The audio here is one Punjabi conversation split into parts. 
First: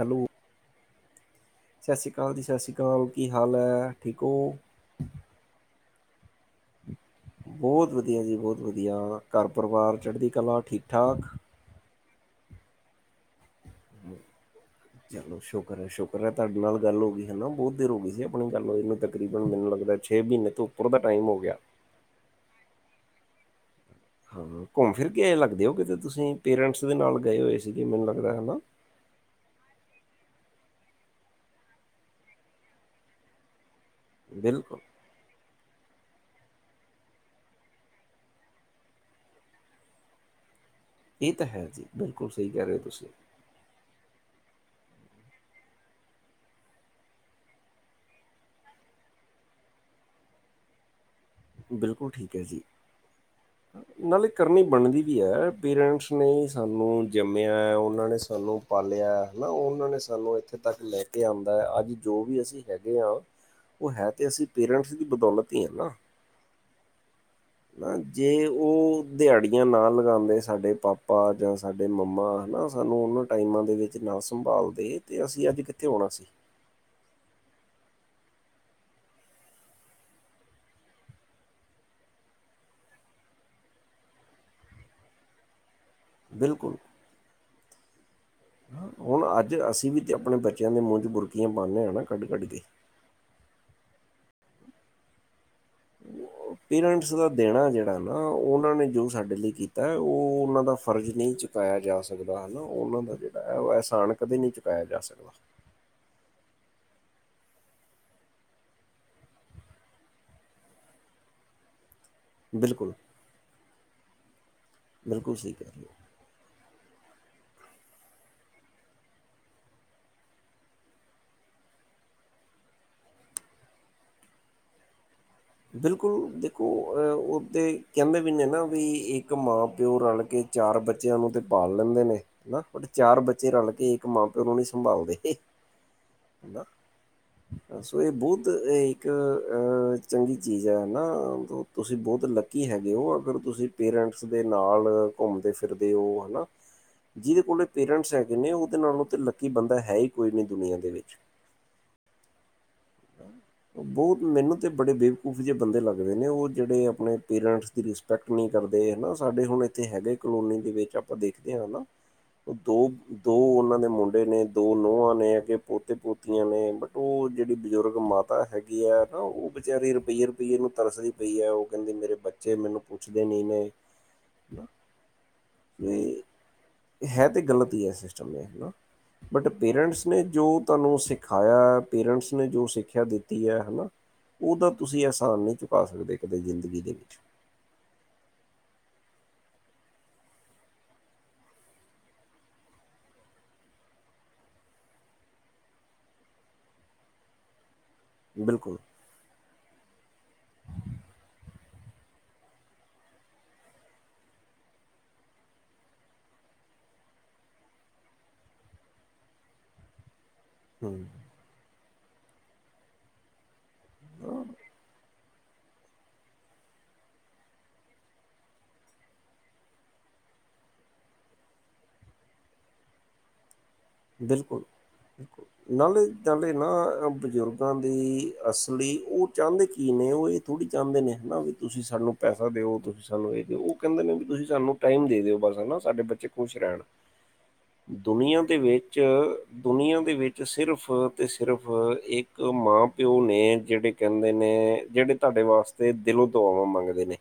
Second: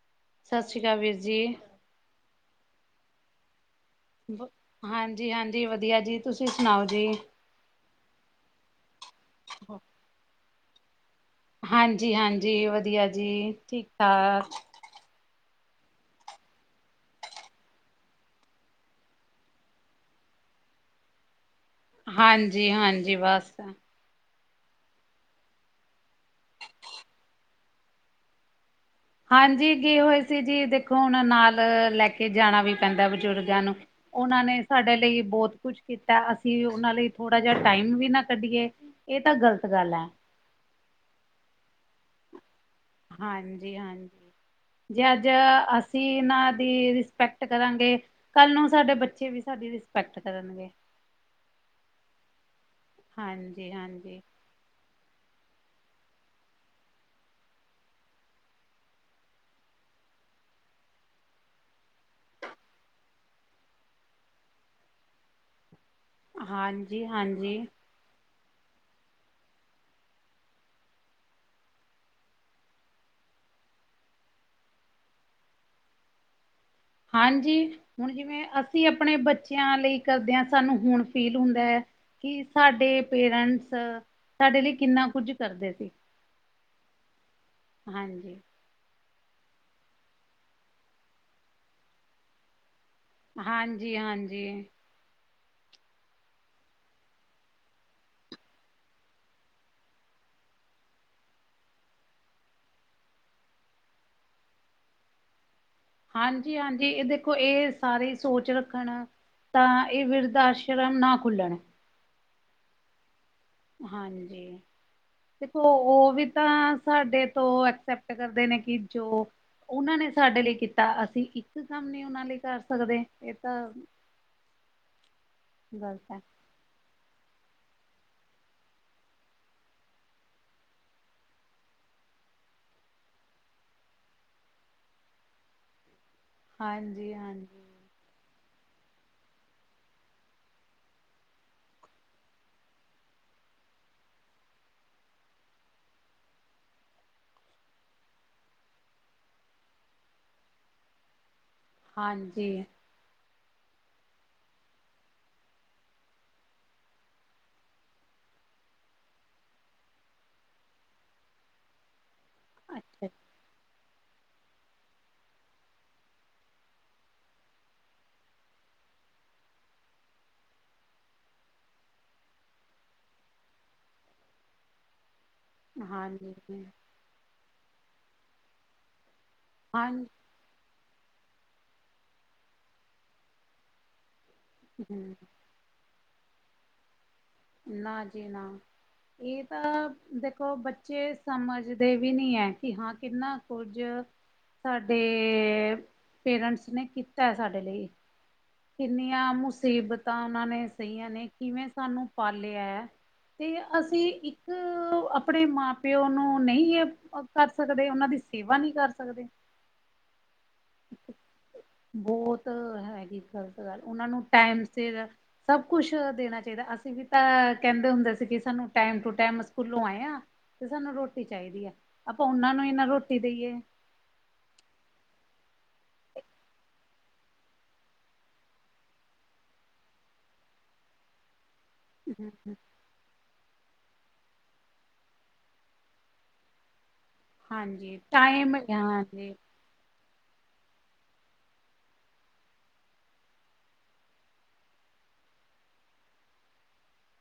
ਹੈਲੋ ਸਤਿ ਸ਼੍ਰੀ ਅਕਾਲ ਵੀਰ ਜੀ। ਸਤਿ ਸ਼੍ਰੀ ਅਕਾਲ ਜੀ ਸਤਿ ਸ਼੍ਰੀ ਅਕਾਲ ਕੀ ਹਾਲ ਹੈ। ਠੀਕ ਹੋ? ਹਾਂਜੀ ਹਾਂਜੀ ਵਧੀਆ ਜੀ ਤੁਸੀਂ ਸੁਣਾਓ ਜੀ। ਬਹੁਤ ਵਧੀਆ ਜੀ ਬਹੁਤ ਵਧੀਆ ਘਰ ਪਰਿਵਾਰ ਚੜ੍ਹਦੀ ਕਲਾ ਠੀਕ ਠਾਕ। ਹਾਂਜੀ ਹਾਂਜੀ ਵਧੀਆ ਜੀ, ਠੀਕ ਠਾਕ ਚਲੋ ਸ਼ੁਕਰ ਹੈ ਸ਼ੁਕਰ ਹੈ ਤੁਹਾਡੇ ਨਾਲ ਗੱਲ ਹੋ ਗਈ ਹੈ ਨਾ ਬਹੁਤ ਦੇਰ ਹੋ ਗਈ ਸੀ ਆਪਣੀ ਗੱਲ ਹੋਈ ਨੂੰ ਤਕਰੀਬਨ ਮੈਨੂੰ ਲੱਗਦਾ। ਛੇ ਮਹੀਨੇ ਤੋਂ ਉੱਪਰ ਦਾ ਟਾਈਮ ਹੋ ਗਿਆ। ਹਾਂਜੀ ਹਾਂਜੀ ਬਸ ਹਾਂ ਘੁੰਮ ਫਿਰ ਕੇ ਇਹਂ ਲੱਗਦੇ ਹੋ ਕਿਤੇ ਤੁਸੀਂ ਪੇਰੈਂਟਸ ਦੇ ਨਾਲ ਗਏ ਹੋਏ ਸੀਗੇ ਮੈਨੂੰ ਲੱਗਦਾ ਹੈ ਨਾ ਹਾਂਜੀ ਗਏ ਹੋਏ ਸੀ ਜੀ, ਦੇਖੋ ਹੁਣ ਨਾਲ ਲੈ ਕੇ ਜਾਣਾ ਵੀ ਪੈਂਦਾ ਬਜ਼ੁਰਗਾਂ ਨੂੰ ਉਹਨਾਂ ਨੇ ਬਿਲਕੁਲ ਸਾਡੇ ਲਈ ਬਹੁਤ ਕੁਛ ਕੀਤਾ, ਅਸੀਂ ਉਹਨਾਂ ਲਈ ਥੋੜ੍ਹਾ ਜਿਹਾ ਟਾਈਮ ਵੀ ਨਾ ਕੱਢੀਏ ਏ ਤਾਂ ਗਲਤ ਗੱਲ ਹੈ। ਇਹ ਤਾਂ ਹੈ ਜੀ ਬਿਲਕੁਲ ਸਹੀ ਕਹਿ ਰਹੇ ਹੋ ਤੁਸੀਂ। ਹਾਂਜੀ ਹਾਂਜੀ ਜੇ ਅੱਜ ਅਸੀਂ ਇਹਨਾਂ ਦੀ ਰਿਸਪੈਕਟ ਕਰਾਂਗੇ ਕੱਲ੍ਹ ਨੂੰ ਸਾਡੇ ਬੱਚੇ ਵੀ ਸਾਡੀ ਰਿਸਪੈਕਟ ਕਰਨਗੇ। ਬਿਲਕੁਲ ਠੀਕ ਹੈ ਜੀ ਹਾਂਜੀ-ਹਾਂਜੀ, ਨਾਲੇ ਇੱਕ ਕਰਨੀ ਬਣਦੀ ਵੀ ਹੈ, ਪੇਰੈਂਟਸ ਸਾਨੂੰ ਜੰਮਿਆ ਉਹਨਾਂ ਨੇ ਸਾਨੂੰ ਪਾਲਿਆ, ਹੈਨਾ ਉਹਨਾਂ ਨੇ ਸਾਨੂੰ ਇੱਥੇ ਤੱਕ ਲੈ ਕੇ ਆਉਂਦਾ ਹੈ ਅੱਜ ਜੋ ਵੀ ਅਸੀਂ ਹੈਗੇ ਹਾਂ। ਉਹ ਹੈ ਤਾਂ ਅਸੀਂ ਪੇਰੈਂਟਸ ਦੀ ਬਦੌਲਤ ਹੀ ਹੈਨਾ ਹਾਂਜੀ ਹਾਂਜੀ। ਜੇ ਉਹ ਦਿਹਾੜੀਆਂ ਨਾ ਲਗਾਉਂਦੇ ਸਾਡੇ ਪਾਪਾ ਜਾਂ ਸਾਡੇ ਮੰਮਾ, ਹੈ ਨਾ ਸਾਨੂੰ ਉਹਨਾਂ ਟਾਈਮਾਂ ਦੇ ਵਿੱਚ ਨਾ ਸੰਭਾਲਦੇ ਤੇ ਅਸੀਂ ਅੱਜ ਕਿੱਥੇ ਹੋਣਾ ਸੀ। ਹਾਂਜੀ ਹੁਣ ਜਿਵੇਂ ਅਸੀਂ ਆਪਣੇ ਬੱਚਿਆਂ ਲਈ ਕਰਦੇ ਆਂ ਸਾਨੂੰ ਹੁਣ ਫੀਲ ਹੁੰਦਾ ਹੈ। ਕਿ ਸਾਡੇ ਪੇਰੈਂਟਸ ਸਾਡੇ ਲਈ ਕਿੰਨਾ ਕੁਝ ਕਰਦੇ ਸੀ। ਬਿਲਕੁਲ ਹਾਂਜੀ। ਹੁਣ ਅੱਜ ਅਸੀਂ ਵੀ ਤਾਂ ਆਪਣੇ ਬੱਚਿਆਂ ਦੇ ਮੂੰਹ 'ਚ ਬੁਰਕੀਆਂ ਪਾਉਂਦੇ ਹਾਂ ਨਾ ਕੱਢ ਕੱਢ ਕੇ ਹਾਂਜੀ ਹਾਂਜੀ [inaudible] ਪੇਰੈਂਟਸ ਦਾ ਦੇਣਾ ਜਿਹੜਾ ਨਾ ਉਹਨਾਂ ਨੇ ਜੋ ਸਾਡੇ ਲਈ ਕੀਤਾ, ਉਹ ਉਹਨਾਂ ਦਾ ਫਰਜ਼ ਨਹੀਂ ਚੁਕਾਇਆ ਜਾ ਸਕਦਾ, ਹਨਾ ਉਹਨਾਂ ਦਾ ਜਿਹੜਾ ਹੈ ਉਹ ਅਹਿਸਾਨ ਕਦੇ ਨਹੀਂ ਚੁਕਾਇਆ ਜਾ ਸਕਦਾ। ਹਾਂਜੀ-ਹਾਂਜੀ, ਇਹ ਦੇਖੋ ਇਹ ਸਾਰੇ ਸੋਚ ਰੱਖਣ ਤਾਂ, ਇਹ ਵਿਰਧ ਆਸ਼ਰਮ ਨਾ ਖੁੱਲਣ। ਬਿਲਕੁਲ। ਹਾਂਜੀ, ਬਿਲਕੁਲ ਸਹੀ ਕਹਿ ਦੇਖੋ ਰਹੇ ਹੋ ਉਹ ਵੀ ਤਾਂ ਸਾਡੇ ਤੋਂ ਐਕਸੈਪਟ ਕਰਦੇ ਨੇ ਕਿ, ਜੋ ਉਹਨਾਂ ਨੇ ਸਾਡੇ ਲਈ ਕੀਤਾ ਅਸੀਂ ਇੱਕ ਕੰਮ ਨੀ ਉਹਨਾਂ ਲਈ ਕਰ ਸਕਦੇ, ਇਹ ਤਾ ਬਿਲਕੁਲ ਹੈ ਹੋਰ ਓ ਤੇ ਕਹਿੰਦੇ ਵੀ ਨੇ ਨਾ ਵੀ, ਇੱਕ ਮਾਂ-ਪਿਓ ਰਲਕੇ ਚਾਰ ਬੱਚੇ ਬੱਚਿਆਂ ਨੂੰ ਤੇ ਪਾਲ ਲੈਂਦੇ ਨੇ, ਹਨਾ ਬ ਚਾਰ ਬੱਚੇ ਰਲਕੇ ਇੱਕ ਮਾਂ-ਪਿਓ ਨੂੰ ਨੀ ਸੰਭਾਲਦੇ‌। [inaudible] ਹਾਂਜੀ-ਹਾਂਜੀ। ਸੋ, ਇਹ ਬਹੁਤ ਏਕ ਅਂ ਚੰਗੀ ਚੀਜ਼ ਐ, ਹਨਾ ਤੁਸੀਂ ਬਹੁਤ ਲੱਕੀ ਹੈਗੇ ਓ, ਅਗਰ ਤੁਸੀਂ ਪੇਰੈਂਟਸ ਦੇ ਨਾਲ ਘੁੰਮਦੇ-ਫਿਰਦੇ ਓ, ਹਨਾ। ਜਿਹਦੇ ਕੋਲ ਪੇਰੈਂਟਸ ਹੈਗੇ ਨੇ ਉਹਦੇ ਨਾਲੋਂ ਤਾਂ ਲੱਕੀ ਬੰਦਾ ਹੈਹੀ ਕੋਈ ਨਹੀਂ, ਦੁਨੀਆਂ ਦੇ ਵਿੱਚ। ਹਾਂਜੀ। ਬਹੁਤ ਮੈਨੂੰ ਤਾਂ ਬੜੇ ਬੇਵਕੂਫ ਜਿਹੇ ਬੰਦੇ ਲੱਗਦੇ ਨੇ, ਉਹ ਜਿਹੜੇ ਆਪਣੇ ਪੇਰੈਂਟਸ ਦੀ ਰਿਸਪੇ ਕਟ ਨਹੀਂ ਕਰਦੇ ਹਨਾ, ਸਾਡੇ ਹੁਣ ਇਥੇ ਹੈਗੇ ਕਲੋਨੀ ਦੇ ਵਿੱਚ ਆਪਾਂ ਦੇਖਦੇ ਆਂ, ਹਨਾ। ਉਹ ਦੋ, ਅੱਛਾ ਦੋ ਉਹਨਾਂ ਦੇ ਮੁੰ ਨੇ, ਦੋ ਨੋਹਾਂ ਨੇ, ਅਗੇ ਪੋਤੇ-ਪੋਤੀਆਂ ਨੇ ਬਟ ਉਹ ਜਿਹੜੀ ਬਜ਼ੁਰਗ ਮਾਤਾ ਹੈਗੀ ਆ, ਨਾ ਉਹ ਵਿਚਾਰੀ ਰੁਪਈਏ-ਰੁਪਈਏ ਨੂੰ ਤਰਸਦੀ ਪਈ ਐ, ਉਹ ਕਹਿੰਦੇ ਮੇਰੇ ਬੱਚੇ ਬੱਚੇ ਮੈਨੂੰ ਪੁੱਛਦੇ ਨੀ ਨੇ। ਵੀ, ਹਾਂਜੀ ਹੈ ਤੇ ਗਲਤ ਈ ਐ ਸਿਸਟਮ, ਦੇਖ ਨਾ ਬਟ ਪੇਰੈਂਟਸ ਹਾਂਜੀ ਨੇ ਜੋ ਤੁਹਾਨੂੰ ਸਿਖਾਇਆ, ਪੇਰੈਂਟਸ ਨੇ ਜੋ ਸਿੱਖਿਆ ਦਿੱਤੀ ਹੈ, ਹਨਾ। ਉਹਦਾ ਤੁਸੀਂ ਹਮ ਅਹਿਸਾਨ ਨਹੀਂ ਚੁਕਾ ਸਕਦੇ ਕਦੇ ਜ਼ਿੰਦਗੀ ਦੇ ਵਿੱਚ। ਨਾ ਜੀ ਨਾ। ਇਹ ਤਾਂ ਦੇਖੋ, ਬੱਚੇ ਸਮਝਦੇ ਵੀ ਨਹੀਂ ਐ, ਕਿ ਹਾਂ ਕਿੰਨਾ ਕੁੱਝ ਸਾਡੇ, ਪੇਰੈਂਟਸ ਨੇ ਕੀਤਾ ਏ ਸਾਡੇ ਲਈ। ਬਿਲਕ ਇੰਨੀਆਂ, ਮੁਸੀਬਤਾਂ ਉਹਨਾਂ ਸਹੀਆਂ ਨੇ, ਕਿਵੇਂ ਸਾਨੂੰ ਪਾਲਿਆ ਐ। ਤੇ, ਅਸੀਂ ਇੱਕ ਆਪਣੇ ਮਾਂ-ਪਿਓ ਨੂੰ ਨਹੀਂ ਕਰ ਸਕਦੇ, ਉਹਨਾਂ ਦੀ ਸੇਵਾ ਨਹੀਂ ਕਰ ਸਕਦੇ। ਹੂੰ। ਬਹੁਤ ਹੈਗੀ ਗ਼ਲਤ ਗੱਲ, ਉਹਨਾਂ ਨੂੰ ਹਾਂ, ਟਾਈਮ ਸਿਰ ਸਭ ਕੁਛ ਦੇਣਾ ਚਾਹੀਦਾ, ਅਸੀਂ ਵੀ ਤਾਂ ਕਹਿੰਦੇ ਹੁੰਦੇ ਸੀ ਕਿ ਸਾਨੂੰ ਟਾਈਮ ਟੂ ਟਾਈਮ ਸਕੂਲੋਂ ਆਏ ਆਂ ਤੇ ਸਾਨੂੰ ਰੋਟੀ ਚਾਹੀਦੀ ਆ, ਆਪਾਂ ਉਹਨਾਂ ਨੂੰ ਈ ਨਾ ਰੋਟੀ ਦੇਈਏ ਬਿਲਕੁਲ। ਨਾਲੇ, ਨਾਲੇ ਨਾ ਬਜ਼ੁਰਗਾਂ ਦੀ ਅਸਲੀ ਉਹ ਚਾੰਹਦੇ ਕੀ ਨੇ, ਉਹ ਇਹ ਥੋੜ੍ਹੀ ਚਾਹੁੰਦੇ ਨੇ ਹਨਾ ਵੀ, ਤੁਸੀਂ ਸਾਨੂੰ ਪੈਸਾ ਦਿਓ, ਤੁਸੀਂ ਗੱਲ ਉਹੀਕੇ ਉਹ ਕਹਿੰਦੇ ਨੇ ਵੀ ਤੁਸੀਂ ਸਾਨੂੰ ਟਾਈਮ ਦੇ ਦਿਓ, ਬਸ ਹਨਾ, ਸਾਡੇ ਬੱਚੇ ਖੁਸ਼ ਰਹਿਣ। ਹਾਂਜੀ ਦੁਨੀਆਂ ਟਾਈਮ ਦੇ ਵਿੱਚ ਹਾਂਜੀ ਦੁਨੀਆਂ ਦੇ ਵਿੱਚ ਸਿਰਫ ਤੇ ਸਿਰਫ ਇੱਕ ਮਾਂ-ਪਿਓ ਨੇ, ਜਿਹੜੇ ਕਹਿੰਦੇ ਨੇ ਜਿਹੜੇ ਤੁਹਾਡੇ ਵਾਸਤੇ ਦਿਲੋਂ ਦੁਆਵਾਂ ਮੰਗਦੇ ਨੇ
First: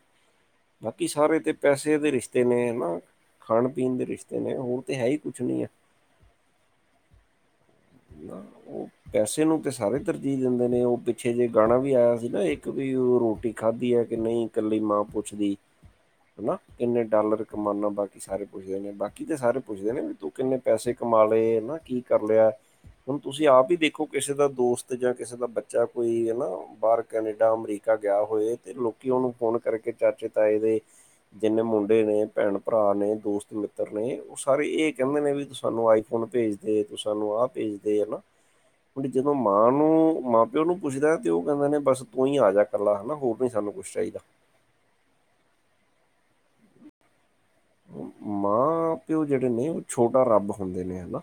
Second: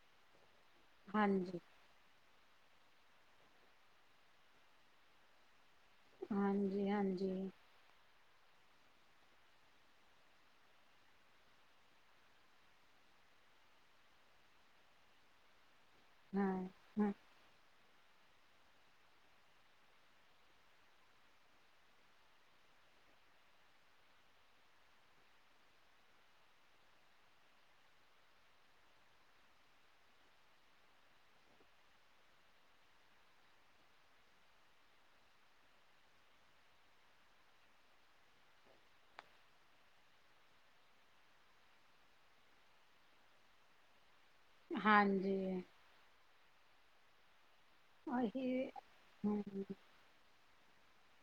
ਬਾਕੀ ਸਾਰੇ ਤੇ ਹਾਂਜੀ ਪੈਸੇ ਪੈਸੇ ਦੇ ਰਿਸ਼ਤੇ ਨੇ ਹਨਾ, ਖਾਣ-ਪੀਣ ਦੇ ਰਿਸ਼ਤੇ ਨੇ ਹੋਰ ਤਾਂ ਹੈ ਹੀ ਕੁਛ ਨੀ ਏ। ਹਾਂਜੀ-ਹਾਂਜੀ। ਨਾ ਉਹ ਪੈਸੇ ਨੂੰ ਤੇ ਸਾਰੇ ਤਰਜੀਹ ਦਿੰਦੇ ਨੇ ਉਹ ਪਿੱਛੇ ਜੇ ਗਾਣਾ ਵੀ ਆਇਆ ਸੀ ਨਾ ਇੱਕ ਵੀ ਉਹ ਰੋਟੀ ਖਾਧੀ ਐ ਕਿ ਨਹੀਂ ਕੱਲੀ ਮਾਂ ਪੁੱਛਦੀ, ਹਾਂ ਹਨਾ ਕਿੰਨੇ ਹਾਂ ਡਾਲਰ ਕਮਾਨਾ ਬਾਕੀ ਸਾਰੇ ਪੁੱਛਦੇ ਨੇ। ਬਾਕੀ ਸਾਰੇ ਪੁੱਛਦੇ ਨੇ ਵੀ ਤੂੰ ਕਿੰਨੇ ਪੈਸੇ ਕਮਾ ਲਏ ਹਨਾ ਕੀ ਕਰ ਲਿਆ। ਹੁਣ ਤੁਸੀਂ ਆਪ ਹੀ ਦੇਖੋ ਕਿਸੇ ਦਾ ਦੋਸਤ ਜਾਂ ਕਿਸੇ ਦਾ ਬੱਚਾ ਕੋਈ ਹਨਾ ਬਾਹਰ ਕੈਨੇਡਾ ਅਮਰੀਕਾ ਗਿਆ ਹੋਏ ਤੇ ਲੋਕੀ ਉਹਨੂੰ ਫੋਨ ਕਰਕੇ ਚਾਚੇ, ਤਾਏ ਦੇ ਜਿੰਨੇ ਮੁੰਡੇ ਹੈਗੇ ਨੇ ਭੈਣ-ਭਰਾ ਨੇ ਦੋਸਤ ਮਿੱਤਰ ਨੇ ਉਹ ਸਾਰੇ ਇਹ ਕਹਿੰਦੇ ਨੇ ਵੀ ਤੂੰ ਸਾਨੂੰ ਆਈਫੋਨ ਭੇਜ ਦੇ ਤੁੂੰ ਸਾਨੂੰ ਆਹ ਭੇਜਦੇ ਹੈ ਨਾ। ਵੀ ਜਦੋਂ ਮਾਂ ਨੂੰ ਮਾਂ-ਪਿਓ ਨੂੰ ਪੁੱਛਦਾ ਤੇ ਉਹ ਕਹਿੰਦੇ ਨੇ ਬਸ ਤੂੰ ਹੀ ਆ ਜਾ। ਇਕੱਲਾ ਹਨਾ ਹੋਰ ਨੀ ਸਾਨੂੰ ਕੁਛ ਚਾਹੀਦਾ। ਹਾਂਜੀ। ਉਹੀ ਮਾਂ-ਪਿਓ ਜਿਹੜੇ ਹਮ ਨੇ ਉਹ ਛੋਟਾ ਰੱਬ ਹੁੰਦੇ ਨੇ ਹਨਾ।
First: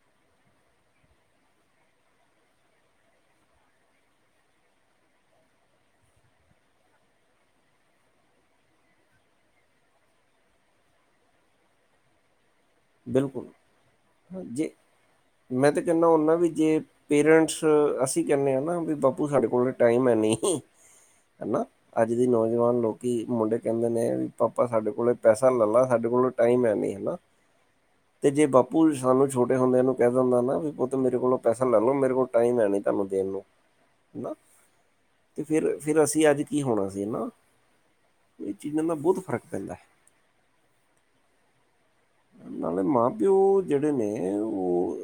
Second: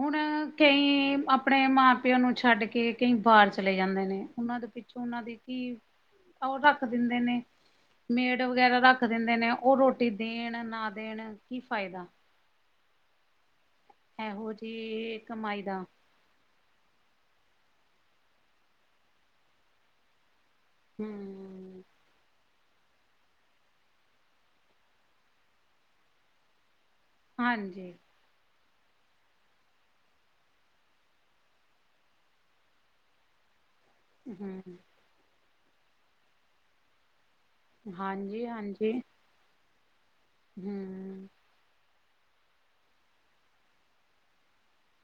ਹੁਣ ਕਈ ਆਪਣੇ ਮਾਂ-ਪਿਓ ਨੂੰ ਛੱਡ ਕੇ ਕਈ ਬਾਹਰ ਚਲੇ ਜਾਂਦੇ ਨੇ, ਉਹਨਾਂ ਦੇ ਪਿੱਛੋਂ ਉਹਨਾਂ ਦੀ ਕੀ, ਉਹ ਰੱਖ ਦਿੰਦੇ ਨੇ ਮੇਡ ਵਗੈਰਾ ਰੱਖ ਦਿੰਦੇ ਨੇ ਉਹ ਰੋਟੀ ਦੇਣ ਨਾ ਦੇਣ ਕੀ ਫਾਇਦਾ। ਬਿਲਕੁਲ, ਹਾਂ ਇਹੋ ਜੇ, ਜਿਹੀ ਕਮਾਈ ਮੈਂ ਤਾਂ ਦਾ ਕਹਿੰਨਾ ਹੁੰਨਾ ਵੀ ਜੇ ਪੇਰੈਂਟਸ ਅਸੀਂ ਕਹਿੰਦੇ ਆ ਨਾ ਵੀ ਬਾਪੂ ਸਾਡੇ ਕੋਲ ਤਾਂ ਟਾਈਮ ਹੈ ਨੀ, ਹਨਾ- ਹਮ ਅੱਜ ਦੀ ਨੌਜਵਾਨ ਲੋਕੀ ਮੁੰਡੇ ਕਹਿੰਦੇ ਨੇ ਵੀ ਪਾਪਾ ਸਾਡੇ ਕੋਲ ਪੈਸਾ ਲੈ ਲਾ ਸਾਡੇ ਕੋਲ ਟਾਈਮ ਹੈ ਨੀ ਹਨਾ। ਹਾਂਜੀ ਤੇ ਜੇ ਬਾਪੂ ਸਾਨੂੰ ਛੋਟੇ ਹੁੰਦਿਆਂ ਨੂੰ ਕਹਿ ਦਿੰਦਾ ਨਾ ਵੀ ਪੁੱਤ ਮੇਰੇ ਕੋਲੋਂ ਪੈਸਾ ਲੈ ਲਓ ਮੇਰੇ ਕੋਲ ਟਾਈਮ ਹੈ ਨਹੀਂ ਤੁਹਾਨੂੰ ਦੇਣ ਨੂੰ। [inaudible] ਹਨਾ ਹਮ [inaudible] ਤੇ ਫਿਰ, ਫਿਰ ਅਸੀਂ ਅੱਜ ਕੀ ਹੋਣਾ ਸੀ ਹਨਾ। ਹਾਂਜੀ ਇਹ ਚੀਜ਼ਾਂ ਦਾ ਬਹੁਤ ਫ਼ਰਕ ਪੈਂਦਾ। ਹੂੰ-ਹੂੰ। ਨਾਲੇ ਮਾਂ-ਪਿਓ ਜਿਹੜੇ ਨੇ ਉਹ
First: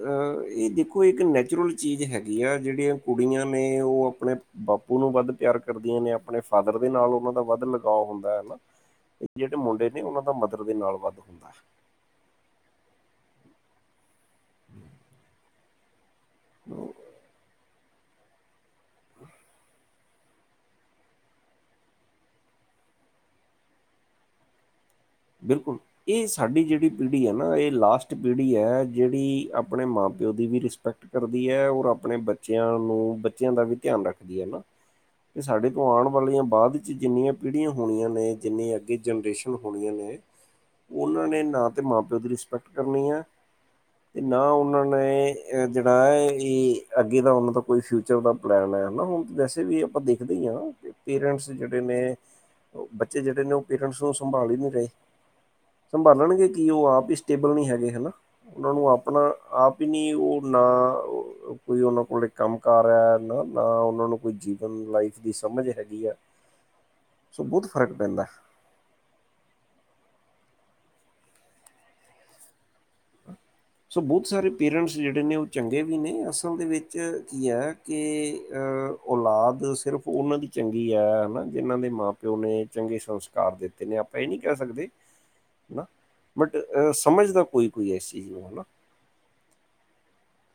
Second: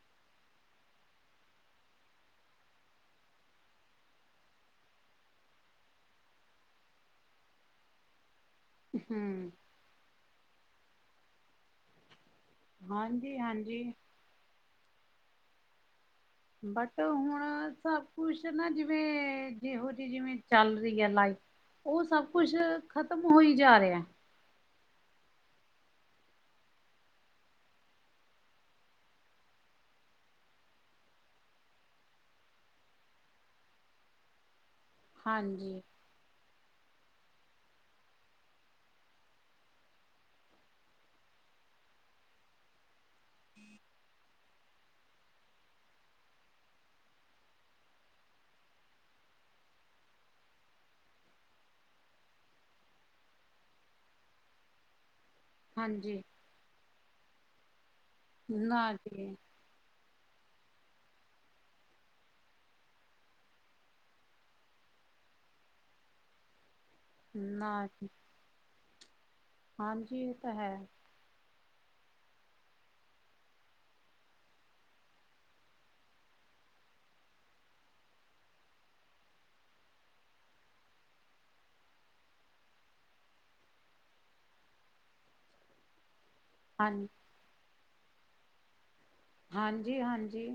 ਇਹ ਇੱਕੋ ਇੱਕ ਨੈਚੁਰਲ ਚੀਜ਼ ਹੈਗੀ ਆ ਜਿਹੜੀਆਂ ਕੁੜੀਆਂ ਨੇ ਉਹ ਆਪਣੇ ਬਾਪੂ ਨੂੰ ਵੱਧ ਪਿਆਰ ਕਰਦੀਆਂ ਨੇ ਆਪ ਆਪਣੇ ਫਾਦਰ ਦੇ ਨਾਲ ਉਹਨਾਂ ਦਾ ਵੱਧ ਲਗਾਓ ਹੁੰਦਾ ਹੈ ਨਾ। ਇਹ ਹਮ ਜਿਹੜੇ ਮੁੰਡੇ ਨੇ ਉਹਨਾਂ ਦਾ ਮਦਰ ਦੇ ਨਾਲ ਵੱਧ ਹੁੰਦਾ। ਹਾਂਜੀ-ਹਾਂਜੀ। ਹੈ ਉਹ ਬਟ ਹੁਣ ਸਭ ਕੁਛ ਨਾ ਜਿਵੇਂ ਜਿਹੋ ਜਿਹੀ ਜਿਵੇਂ ਚੱਲ ਰਹੀ ਆ ਲਾਈਫ ਉਹ ਸਭ ਕੁਛ ਖਤਮ ਹੋਈ ਜਾ ਰਿਹਾ। ਬਿਲਕੁਲ ਇਹ ਸਾਡੀ ਜਿਹੜੀ ਪੀੜ੍ਹੀ ਆ ਨਾ ਇਹ ਲਾਸਟ ਪੀੜ੍ਹੀ ਆ ਜਿਹੜੀ ਆਪਣੇ ਮਾਂ-ਪਿਓ ਦੀ ਵੀ ਰਿਸ ਪੈਕਟ ਕਰਦੀ ਹੈ ਔਰ ਆਪਣੇ ਬੱਚਿਆਂ ਨੂੰ ਬੱਚਿਆਂ ਦਾ ਵੀ ਧਿਆਨ ਰੱਖਦੀ ਏ ਨਾ। ਇਹ ਸਾਡੇ ਹਾਂਜੀ ਤੋਂ ਆਣ ਵਾਲੀਆਂ ਬਾਅਦ ਤੇ ਜਿੰਨੀਆਂ ਪੀੜ੍ਹੀਆਂ ਹੋਣੀਆਂ ਨੇ ਜਿੰਨੀਆ ਅੱਗੇ ਜਨਰੇਸ਼ਨ ਹੋਣੀਆਂ ਨੇ ਉਹਨਾਂ ਨੇ ਨਾ ਤੇ ਮਾਂ ਪਿਓ ਦੀ ਰਿਸਪੈਕਟ ਕਰਨੀ ਆ ਤੇ ਨਾ ਉਹਨਾਂ ਨੇ ਜਿਹੜਾ ਐ ਇਹ ਅੱਗੇ ਦਾ ਉਹਨਾਂ ਦਾ ਕੋਈ ਫਿਊਚ ਫਚਰ ਦਾ ਪਲੈਨ ਐ ਨਾ ਹੁਣ ਵੈਸੇ ਵੀ ਆਪਾਂ ਦੇਖਦੇ ਹੀ ਆ ਪੇਰੈਂਟਸ ਜਿਹੜੇ ਨੇ ਉਹ ਬੱਚੇ ਜਿਹੜੇ ਨੇ ਉਹ ਪੇਰੈਂਟਸ ਨੂੰ ਸੰਭਾਲ ਹੀ ਨੀ ਰਹੇ। ਹਾਂਜੀ ਸੰਭਾਲਣਗੇ ਕੀ ਉਹ ਆਪ ਹੀ ਸਟੇਬਲ ਨਹੀਂ ਹੈਗੇ ਹਨਾ, ਉਹਨਾਂ ਨੂੰ ਨਾ ਆਪਣਾ ਜੀ ਆਪ ਨੀ ਉ ਨਾ ਓ ਨਾ ਕੋਈ ਉਨਾਂ ਕੋਲ ਕੰਮ ਕਾਰ ਐ ਨਾ ਉਨਾਂ ਨੂੰ ਕੋਈ ਜੀਵਨ ਲਾਈਫ ਦੀ ਸਮਝ ਹੈਗੀ ਐ। ਸੋ ਬੋਤ ਨਾ ਫ਼ਰਕ ਜੀ ਪੈੰਦੈ। ਹਾਂਜੀ ਏ ਤਾਂ ਹੈ। ਸੋ ਬੋਤ ਸਾਰੇ ਪੇਰੈਂਟਸ ਜੇੜੇ ਨੇ ਉ ਚੰਗੇ ਵੀ ਨੇ ਅਸਲ ਦੇ ਵਿੱਚ ਕੀ ਆ ਕਿ ਔਲਾਦ ਸਿਰਫ ਉਨਾਂ ਦੀ ਚੰਗੀ ਐ ਹਨਾ ਜਿਨ੍ਹਾਂ ਦੇ ਮਾਂ ਪਿਯੋ ਨੇ ਚੰਗੇ ਸੰਸਕਾਰ ਦਿੱਤੇ ਨੇ ਆਪ ਪਾਂ ਏ ਨੀ ਸਕਦੇ ਹਨਾ। ਬਟ ਹਾਂ ਸਮਝਦਾ ਕੋਈ-ਕੋਈ ਏ ਇਸ ਚੀਜ਼ ਨੂੰ ਹਨਾ। ਹਾਂਜੀ-ਹਾਂਜੀ।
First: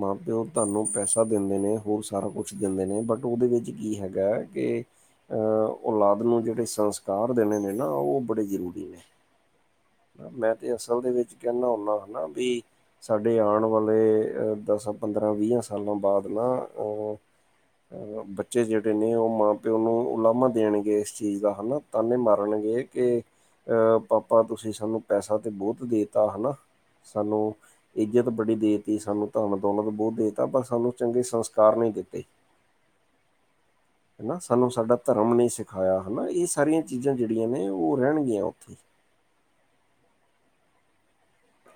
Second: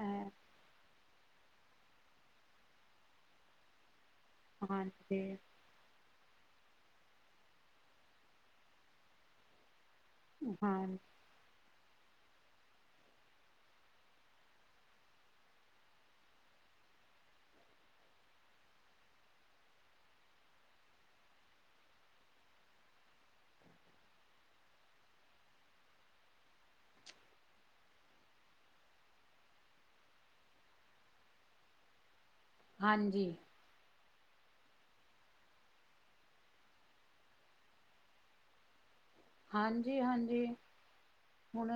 ਮਾਂ-ਪਿਓ ਤੁਹਾਨੂੰ ਪੈਸਾ ਦਿੰਦੇ ਨੇ ਹੋਰ ਸਾਰਾ ਕੁਛ ਦਿੰਦੇ ਨੇ ਬਟ ਉਦੇ ਵਿੱਚ ਕੀ ਹੈਗੈ ਕੇ ਹਾਂਜੀ ਅ ਔਲਾਦ ਨੂੰ ਜੇੜੇ ਸੰਸਕਾਰ ਦੇਣੇ ਨੇ ਨਾ ਉ ਬੜੇ ਜ਼ਰੂਰੀ ਨੇ। ਮੈਂ ਤੇ ਹਾਂ ਅਸਲ ਦੇ ਵਿੱਚ ਕੈਨਾ ਹੁੰਨਾ ਹਨਾ ਵੀ ਸਾਡੇ ਆਨ ਵਾਲੇ ਦਸਾਂ, ਪੰਦਰਾਂ, ਵੀਹਾਂ ਸਾਲਾਂ ਬਾਅਦ ਨਾ ਅਹ ਆ ਬੱਚੇ ਜੇੜੇ ਨੇ ਉ ਮਾਂ-ਪਿਓ ਨੂੰ ਲਾਮਾ ਦੇਣਗੇ ਏਸ ਚੀਜ਼ ਦਾ ਹਨਾ। ਤਾਨੇ ਮਾਰਨਗੇ ਕੇ ਅ ਪਾਪਾ ਤੁਸੀਂ ਸਾਨੂੰ ਪੈਸਾ ਤੇ ਬਹੁਤ ਦੇਤਾ ਹਨਾ। ਸਾਨੂੰ ਇੱਜ਼ਤ ਬੜੀ ਦੇ ਤੀ ਸਾਨੂੰ ਧਨ ਦੌਲਤ ਬਹੁਤ ਦੇਤਾ ਪਰ ਸਾਨੂੰ ਚੰਗੇ ਸੰਸਕਾਰ ਨਈ ਦਿੱਤੇ। ਹਾਂਜੀ। ਹੈਨਾ ਸਾਨੂੰ ਸਾਡਾ ਧਰਮ ਨੇ ਸਿਖਾਇਆ ਹਨਾ। ਏ ਸਾਰੀਆਂ ਚੀਜ਼ਾਂ ਜੇੜੀਆਂ ਨੇ ਉ ਰੈਣਗੀਆਂ ਉੱਥੇ। ਹਾਂਜੀ-ਹਾਂਜੀ ਹੁਣ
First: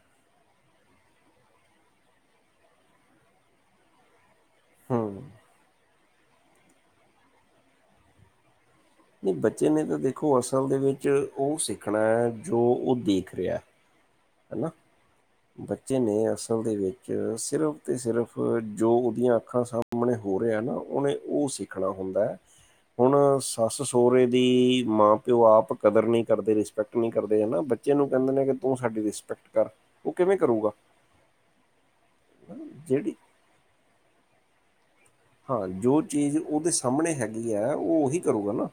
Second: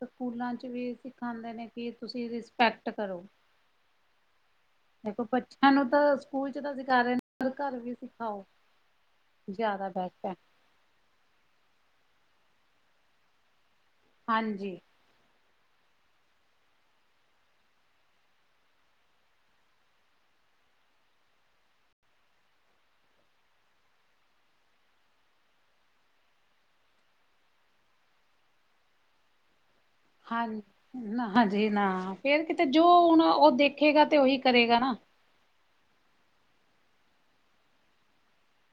ਸਕੂਲਾਂ ਚ ਵੀ ਸਿੱਖ ਖਾਂਦੇ ਨੇ ਕਿ ਤੁਸੀਂ ਰਿਸਪੈਕਟ ਕਰੋ। ਹਮ ਦੇਖੋ ਬੱਚਿਆਂ ਨੂੰ ਤਾਂ ਸਕੂਲ ਚ ਤਾਂ ਸਿਖਾ ਰਏ ਨੇ ਘਰ ਵੀ ਸਿਖਾਓ। ਨਹੀਂ ਬੱਚੇ ਨੇ ਜ਼ਿਆਦਾ ਤਾਂ ਬੈਸਟ ਹੈ ਦੇਖੋ ਅਸਲ ਦੇ ਵਿੱਚ ਉ ਸਿੱਖਣੈ ਐ ਜੋ ਉ ਦੇਖ ਰਿਹਾ। ਹਨਾ ਹਾਂਜੀ। ਬੱਚੇ ਨੇ ਅਸਲ ਦੇ ਵਿੱਚ ਸਿਰਫ ਤੇ ਸਿਰਫ ਜੋ ਉਦੀਆਂ ਅੱਖਾਂ ਸਾਮ ਣੇ ਹੋ ਰਿਆ ਨਾ ਉਨੇ ਉ ਸਿੱਖਣਾ ਹੁੰਦਾ ਐ। ਹੁਣ ਸੱਸ ਸੋਰੇ ਦੀ ਮਾਂ ਪਿਓ ਆਪ ਕਦਰ ਨਈ ਕਰਦੇ ਰਿਸਪੈਕਟ ਨਈ ਕਰਦੇ ਹਨਾ। ਬੱਚੇ ਨੂੰ ਕੈਂਦੇ ਨੇ ਕਿ ਤੂੰ ਸਾਡੀ ਰਿਸਪੈਕਟ ਕਰ ਉਹ ਕਿਵੇਂ ਹਾਂ ਕਰੂਗਾ ਨਾ ਹਾਂਜੀ ਨਾ ਫੇਰ ਕਿਤੇ ਜੋ ਜਿਹੜੀ ਹੁਨ ਉ ਦੇਖੇਗਾ ਤੇ ਉਹੀ ਕਰੇਗਾ ਨਾ। ਹਾਂ ਜੋ ਚੀਜ਼ ਉਦੇ ਸਾਹਮਣੇ ਹੈਗੀ ਆ। ਉ ਉਹੀ ਕਰੇਗਾ ਨਾ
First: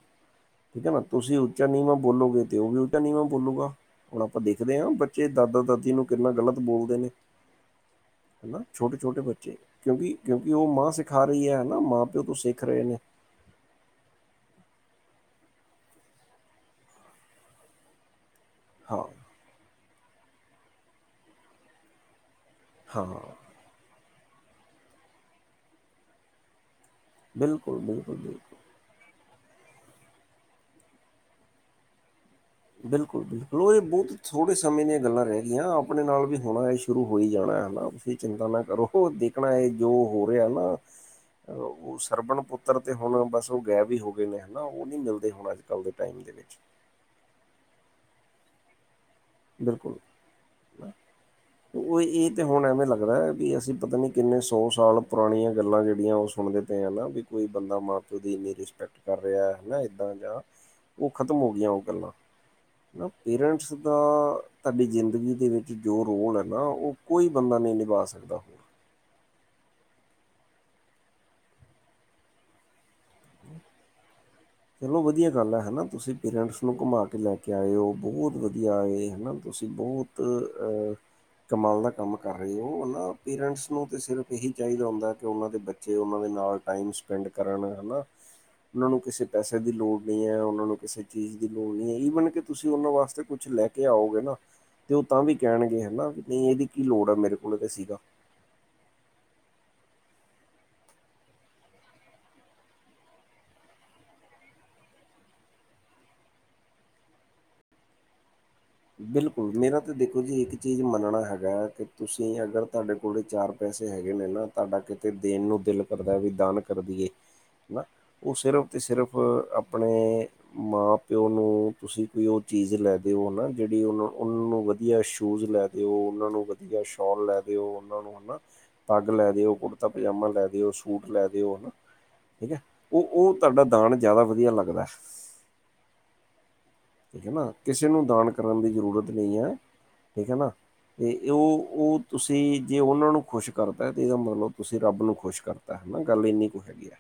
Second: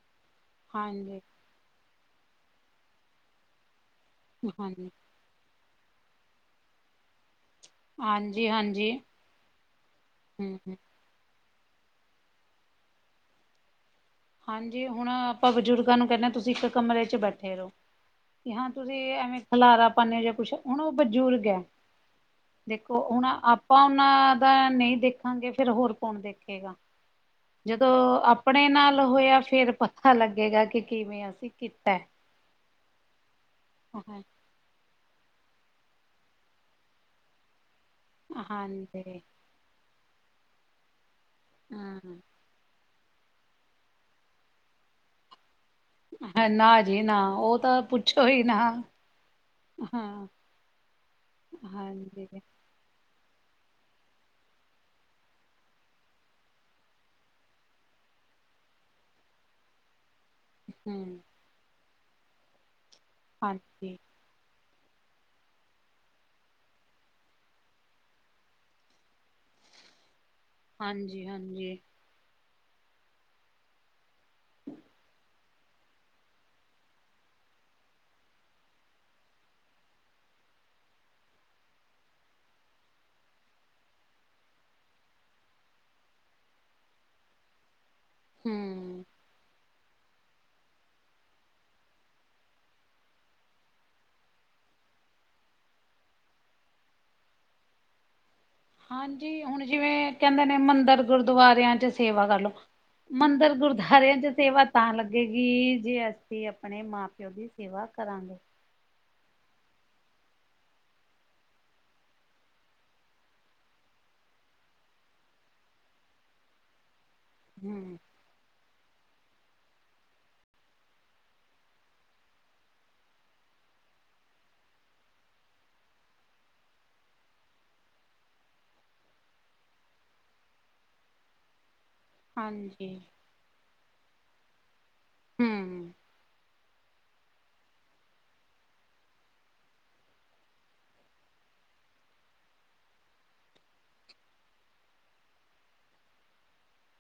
ਠੀਕ ਏ ਨਾ ਹਾਂਜੀ ਤੁਸੀਂ ਉੱਚਾ ਨੀਵਾਂ ਬੋਲੂਗੀ ਤੇ ਉ ਵੀ ਉੱਚਾ ਨੀਵਾਂ ਬੋਲੂਗਾ। ਹੁਣ ਆਪਾਂ ਦੇਖਦੇ ਹਾਂ ਹਾਂਜੀ ਬੱਚੇ ਜੇ ਦਾਦਾ-ਦਾਦੀ ਨੂੰ ਕਿੰਨਾ ਗ਼ਲਤ ਬੋਲਦੇ ਨੇ ਹਾਂਜੀ ਹਨਾ ਹਾਂਜੀ ਛੋਟੇ-ਛੋਟੇ ਬੱਚੇ ਕਿਉਂਕਿ-ਕਿਉਂਕਿ ਹਮ ਉ ਹਮ ਮਾਂ ਸਿੱਖ ਸਿਖਾ ਰਈ ਐ ਨਾ ਮਾਂ ਪਿਓ ਤੋਂ ਸਿੱਖ ਰੇ ਨੇ। ਹਾਂਜੀ ਹੁਣ ਆਪਾਂ ਬਜ਼ੁਰਗਾਂ ਨੂੰ ਕੈਨੇ ਆ, ਤੁਸੀਂ ਇੱਕ ਕਮਰੇ ਚ ਬੈਠੇ ਰਹੋ। ਕਿ ਹਾਂ ਤੁਸੀਂ ਐਵੇਂ ਖਿਲਾਰਾ ਪਾਂਨੇ ਜੇ ਕੁਛ ਹੁਨ ਉ ਬਜ਼ੁਰਗ ਐ ਦੇਖੋ ਹਾਂ ਹੁਣ ਆਪਾਂ ਉਨਾਂ ਦਾ ਨਈ ਦੇਖਾਂਗੇ ਫੇਰ ਹੋਰ ਕੌਣ ਦੇਖੇਗਾ। ਬਿਲਕੁਲ ਜਦੋਂ ਬਿਲਕੁਲ ਬਿਲਕੁਲ ਆਪਣੇ ਨਾਲ ਹੋਇਆ ਫੇਰ ਪਤਾ ਲੱਗੇਗਾ ਕਿ ਕਿਵੇਂ ਅਸੀਂ ਕੀਤੈ। ਬਿਲਕੁਲ-ਬਿਲਕੁਲ ਇਹ ਬਹੁਤ ਥੋੜੇ ਸਮੇਂ ਦੀਆਂ ਗੱਲਾਂ ਰੈ ਗਈਆਂ, ਆਪਣੇ ਨਾਲ ਵੀ ਹੋਣਾ ਏ ਸ਼ੁਰੂ ਹੋ ਈ ਜਾਣਾ ਹਨਾ। ਚਿੰਤਾ ਨਾ ਕਰੋ ਹਾਂਜੀ ਦੇਖਣਾ ਐ ਏ ਜੋ ਹੋ ਰਿਹਾ ਨਾ ਉ ਹਾਂ ਸਰਬਣ ਪੁੱਤ ਪੱਤਰ ਤੇ ਹੁਣ ਬਸ ਉ ਗੈਬ ਈ ਹੋ ਗਏ ਨੇ ਹਨਾ, ਉ ਨੀ ਮਿਲਦੇ ਹੁਣ ਅੱਜ ਕੱਲ੍ਹ ਦੇ ਟਾਈਮ ਦੇ ਵਿੱਚ ਨਾ ਜੀ ਨਾ ਉ ਤਾਂ ਪੁੱਛੋ ਈ ਨਾ ਬਿਲਕੁਲ ਹਾਂ ਉ ਹਾਂਜੀ ਏ ਤਾਂ ਹੁਣ ਐਵੇਂ ਲੱਗਦਾ ਐ ਵੀ ਅਸੀਂ ਪਤਾ ਨੀ ਕਿੰਨੇ ਸੌ ਸਾਲ ਪੁਰਾਣੀਆਂ ਗੱਲਾਂ ਜੇੜੀਆਂ ਓ ਸੁਣਦੇ ਪਏ ਆ ਨਾ ਵੀ ਕੋਈ ਬੰਦਾ ਮਾਂ-ਪਿਓ ਦੀ ਇੰਨੀ ਰਿਸਪੈਕਟ ਕਰ ਰੈਆ ਹੈਨਾ ਏਦਾਂ ਜਾਂ, ਓ ਹਮ ਖਤਮ ਹੋ ਗਈਆਂ ਓ ਗੱਲਾਂ, ਹੈਨਾ ਪੇਰੈਂਟਸ ਹਾਂਜੀ ਤਾਂ ਤਾਡੀ ਜ਼ਿੰਦਗੀ ਦੇ ਵਿੱਚ ਜੋ ਰੋਲ ਐ ਨਾ ਓ ਕੋਈ ਬੰਦਾ ਨਈ ਨਿਭਾ ਸਕਦਾ। ਹਾਂਜੀ-ਹਾਂਜੀ। ਚਲੋ ਵਧੀਆ ਗੱਲ ਹੈਨਾ ਤੁਸੀਂ ਪੇਰੈਂਟਸ ਨੂੰ ਘੁੰਮਾ ਕੇ ਲੈ ਕੇ ਆਏ ਓ ਬੋਤ ਵਧੀਆ ਏ ਹੈਨਾ ਤੁਸੀਂ ਬੋਤ ਤ ਅ ਕਮਾਲ ਦਾ ਕੰਮ ਕਰ ਰਹੇ ਓ। ਹੈਨਾ ਪੇਰੈਂਟਸ ਨੂੰ ਤੇ ਸਿਰਫ ਏਹੀ ਚਾਈਦਾ ਹੁੰਦਾ ਕਿ ਓਨਾਂ ਦੇ ਬੱਚੇ ਕਿ ਓਨਾਂ ਦੇ ਨਾਲ ਟਾਈਮ ਸਪੈਂਡ ਕਰਨ ਹਨਾ। ਓਨਾਂ ਨੂੰ ਹਮ ਕਿਸੇ ਕਿਸੇ ਦੀ ਲੋੜ ਨੀ ਐ ਓਨਾਂ ਨੂੰ ਕਿਸੇ ਚੀਜ਼ ਦੀ ਲੋੜ ਨੀ ਐ ਈਵਨ ਕਿ ਤੁਸੀਂ ਓਨਾਂ ਵਾਸਤੇ ਕੁਛ ਲੈ ਕੇ ਆਓਗੇ ਨਾ ਤੇ ਓ ਤਾਂ ਵੀ ਕਹਿਣਗੇ ਹਨਾ ਵੀ ਨਈ ਏਦੀ ਕੀ ਲੋੜ ਆ ਮੇਰੇ ਕੋਲ ਤਾਂ ਸੀਗਾ। ਹਾਂਜੀ ਹੁਣ ਜਿਵੇਂ ਕੈਂਦੇ ਨੇ ਮੰਦਰ ਗੁਰਦੁਆਰਿਆਂ ਚ ਸੇਵਾ ਕਰ ਲੋ ਮੰਦਰ ਗੁਰਦੁਆਰਿਆਂ ਚ ਸੇਵਾ ਤਾਂ ਲੱਗੇਗੀ। ਜੇ ਅਸੀਂ ਆਪਣੇ ਮਾਂ-ਪਿਓ ਦੀ ਦੀ ਸੇਵਾ ਕਰਾਂਗੇ। ਬਿਲਕੁਲ ਮੇਰਾ ਤਾਂ ਦੇਖੋ ਜੀ ਏਕ ਚੀਜ਼ ਮੰਨਣਾ ਹੈਗਾ ਕਿ ਤੁਸੀਂ ਅਗਰ ਤੁਆਡੇ ਕੋਲੇ ਚਾਰ ਪੈਸੇ ਹੈਗੇ ਨੇ ਨਾ ਤਾਡਾ ਕਿਤੇ ਦੇਣ ਨੂੰ ਦਿਲ ਕਰਦਾ ਵੀ ਦਾਨ ਕਰਦੀਏ ਹਨਾ। ਹਮ ਓ ਸਿਰਫ ਤੇ ਸਿਰਫ ਆਪਣੇ ਮਾਂ-ਪਿਓ ਨੂੰ ਤੁਸੀਂ ਕੋਈ ਓ ਚੀਜ਼ ਲੈ ਦਿਓ ਨਾ ਜੇੜੀ ਓਨ-ਓਨਾਂ ਨੂੰ ਵਧੀਆ ਸ਼ੂਜ਼ ਲੈ ਦਿਓ। ਓਨਾਂ ਨੂੰ ਵਧੀਆ ਸੌ਼ਲ ਲੈ ਦਿਓ। ਓਨਾਂ ਨੂੰ ਓ ਨਾ ਪੱਗ ਲੈ ਦਿਓ, ਕੁੜਤਾ-ਪਜਾਮਾ ਲੈ ਦਿਓ, ਸੂਟ ਲੈ ਦਿਓ ਹਨਾ। ਠੀਕ ਐ ਹਾਂਜੀ ਓਹ-ਓ ਤਾਡਾ ਦਾਨ ਜਾਦਾ ਵਧੀਆ ਲੱਗਦਾ ਹੂੰ। ਠੀਕ ਏ ਨਾ ਕਿਸੇ ਨੂੰ ਦਾਨ ਕਰਨ ਦੀ ਜ਼ਰੂਰਤ ਨਈ ਐ ਠੀਕ ਏ ਨਾ। ਤੇ ਓ-ਓ ਤੁਸੀਂ ਜੇ ਓਨਾਂ ਨੂੰ ਖੁਸ਼ ਕਰਤਾ ਤੇ ਏਦਾ ਮਤਲਬ ਤੁਸੀਂ ਰੱਬ ਨੂੰ ਖੁਸ਼ ਕਰਤਾ। ਤਾਂ ਹੈਨਾ ਗੱਲ ਐਨੀ ਕੁ ਹੈਗੀ ਆ।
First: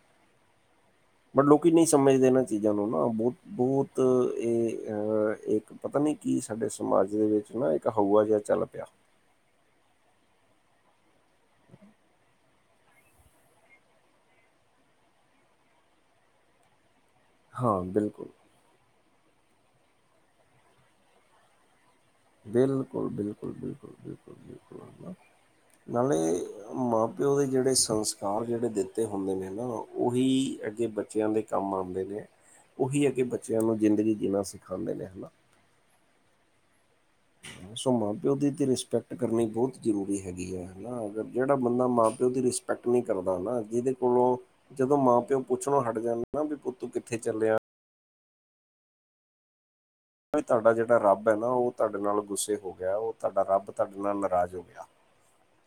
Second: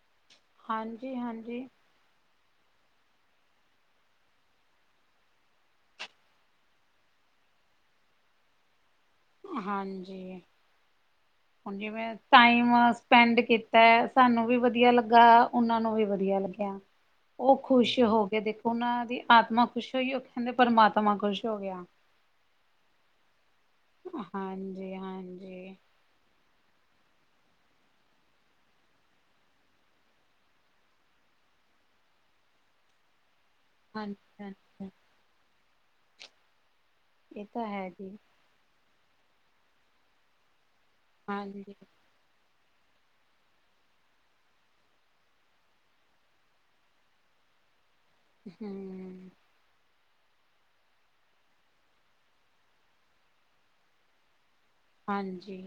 ਹਾਂਜੀ-ਹਾਂਜੀ। ਸਮਝਦੇ ਨਾ ਚੀਜ਼ਾਂ ਨੂੰ ਨਾ ਬੋਤ ਬੋਤ ਏਹ ਅਹ ਏਕ ਪਤਾ ਨੀ ਕੀ ਸਾਡੇ ਸਮਾਜ ਦੇ ਵਿੱਚ ਨਾ ਏਕ ਏਕ ਹਊਆ ਜਿਆ ਚੱਲ ਪਿਆ। ਹਾਂਜੀ। [unintelligible] ਹੁਣ ਜਿਵੇਂ ਟਾਈਮ ਸਪੈਂਡ ਕੀਤਾ ਸਾਨੂੰ ਵੀ ਵਧੀਆ ਲੱਗਾ ਓਨਾਂ ਨੂੰ ਵੀ ਵਧੀਆ ਲੱਗਿਆ। [unintelligible] ਓ ਹਾਂ ਖੁਸ਼ ਹੋ ਬਿਲਕੁਲ ਕੇ ਦੇਖੋ ਓਨਾ ਦੀ ਆਤਮਾ ਖੁਸ਼ ਹੋਈ ਓ ਕੈਂਦੇ ਪਰਮਾਤਮਾ ਖੁਸ਼ ਹੋ ਗਿਆ। ਬਿਲਕੁਲ-ਬਿਲਕੁਲ-ਬਿਲਕੁਲ। ਹਾਂਜੀ-ਹਾਂਜੀ। ਨਾਲੇ ਮਾਂ-ਪਿਓ ਦੇ ਜੇੜੇ ਸੰਸਕਾਰ ਜੇੜੇ ਦਿੱਤੇ ਹੁੰਦੇ ਨੇ ਨਾ ਓਹੀ ਅੱਗੇ ਬ ਬੱਚਿਆਂ ਦੇ ਕੰਮ ਆਂਦੇ ਨੇ, ਓਹੀ ਅੱਗੇ ਬੱਚਿਆਂ ਨੂੰ ਜ਼ਿੰਦਗੀ ਹਾਂਜੀ ਜੀਣਾ ਹਾਂਜੀ। ਸਿਖਾਂਦੇ ਨੇ ਹੈ ਨਾ। ਇਹ ਤਾਂ ਹੈ ਸੋ ਜੀ। ਮਾਂ-ਪਿਓ ਦੀ ਤੇ ਰਿਸਪੈਕਟ ਕਰਨੀ ਬੋਹਤ ਜ਼ਰੂਰੀ ਹੈਗੀ ਐ। ਹੈਨਾ ਅਗਰ ਜੇੜਾ ਹਾਂਜੀ। ਬੰਦਾ ਮਾਂ-ਪਿਓ ਦੀ ਰਿਸਪੈਕਟ ਪੈਕਟ ਨੀ ਕਰਦਾ ਨਾ ਜੇਦੇ ਕੋਲੋਂ ਜਦੋਂ ਮਾਂ-ਪਿਓ ਪੁੱਛਣੋ ਹਟ ਜਾਂਦੇ ਨਾ ਵੀ ਪੁੱਤ ਕਿੱਥੇ ਚੱਲਿਆ। ਹੂੰ। ਵੀ ਤਾਡਾ ਜੇੜਾ ਰੱਬ ਏ ਨਾ ਓ ਤਾਡੇ ਨਾਲ ਗੁੱਸੇ ਹੋ ਗਿਆ ਓ ਤਾਡਾ ਰੱਬ ਤਾਡੇ ਨਾਲ ਨਾਰਾਜ਼ ਹੋ ਗਿਆ। ਹਾਂਜੀ।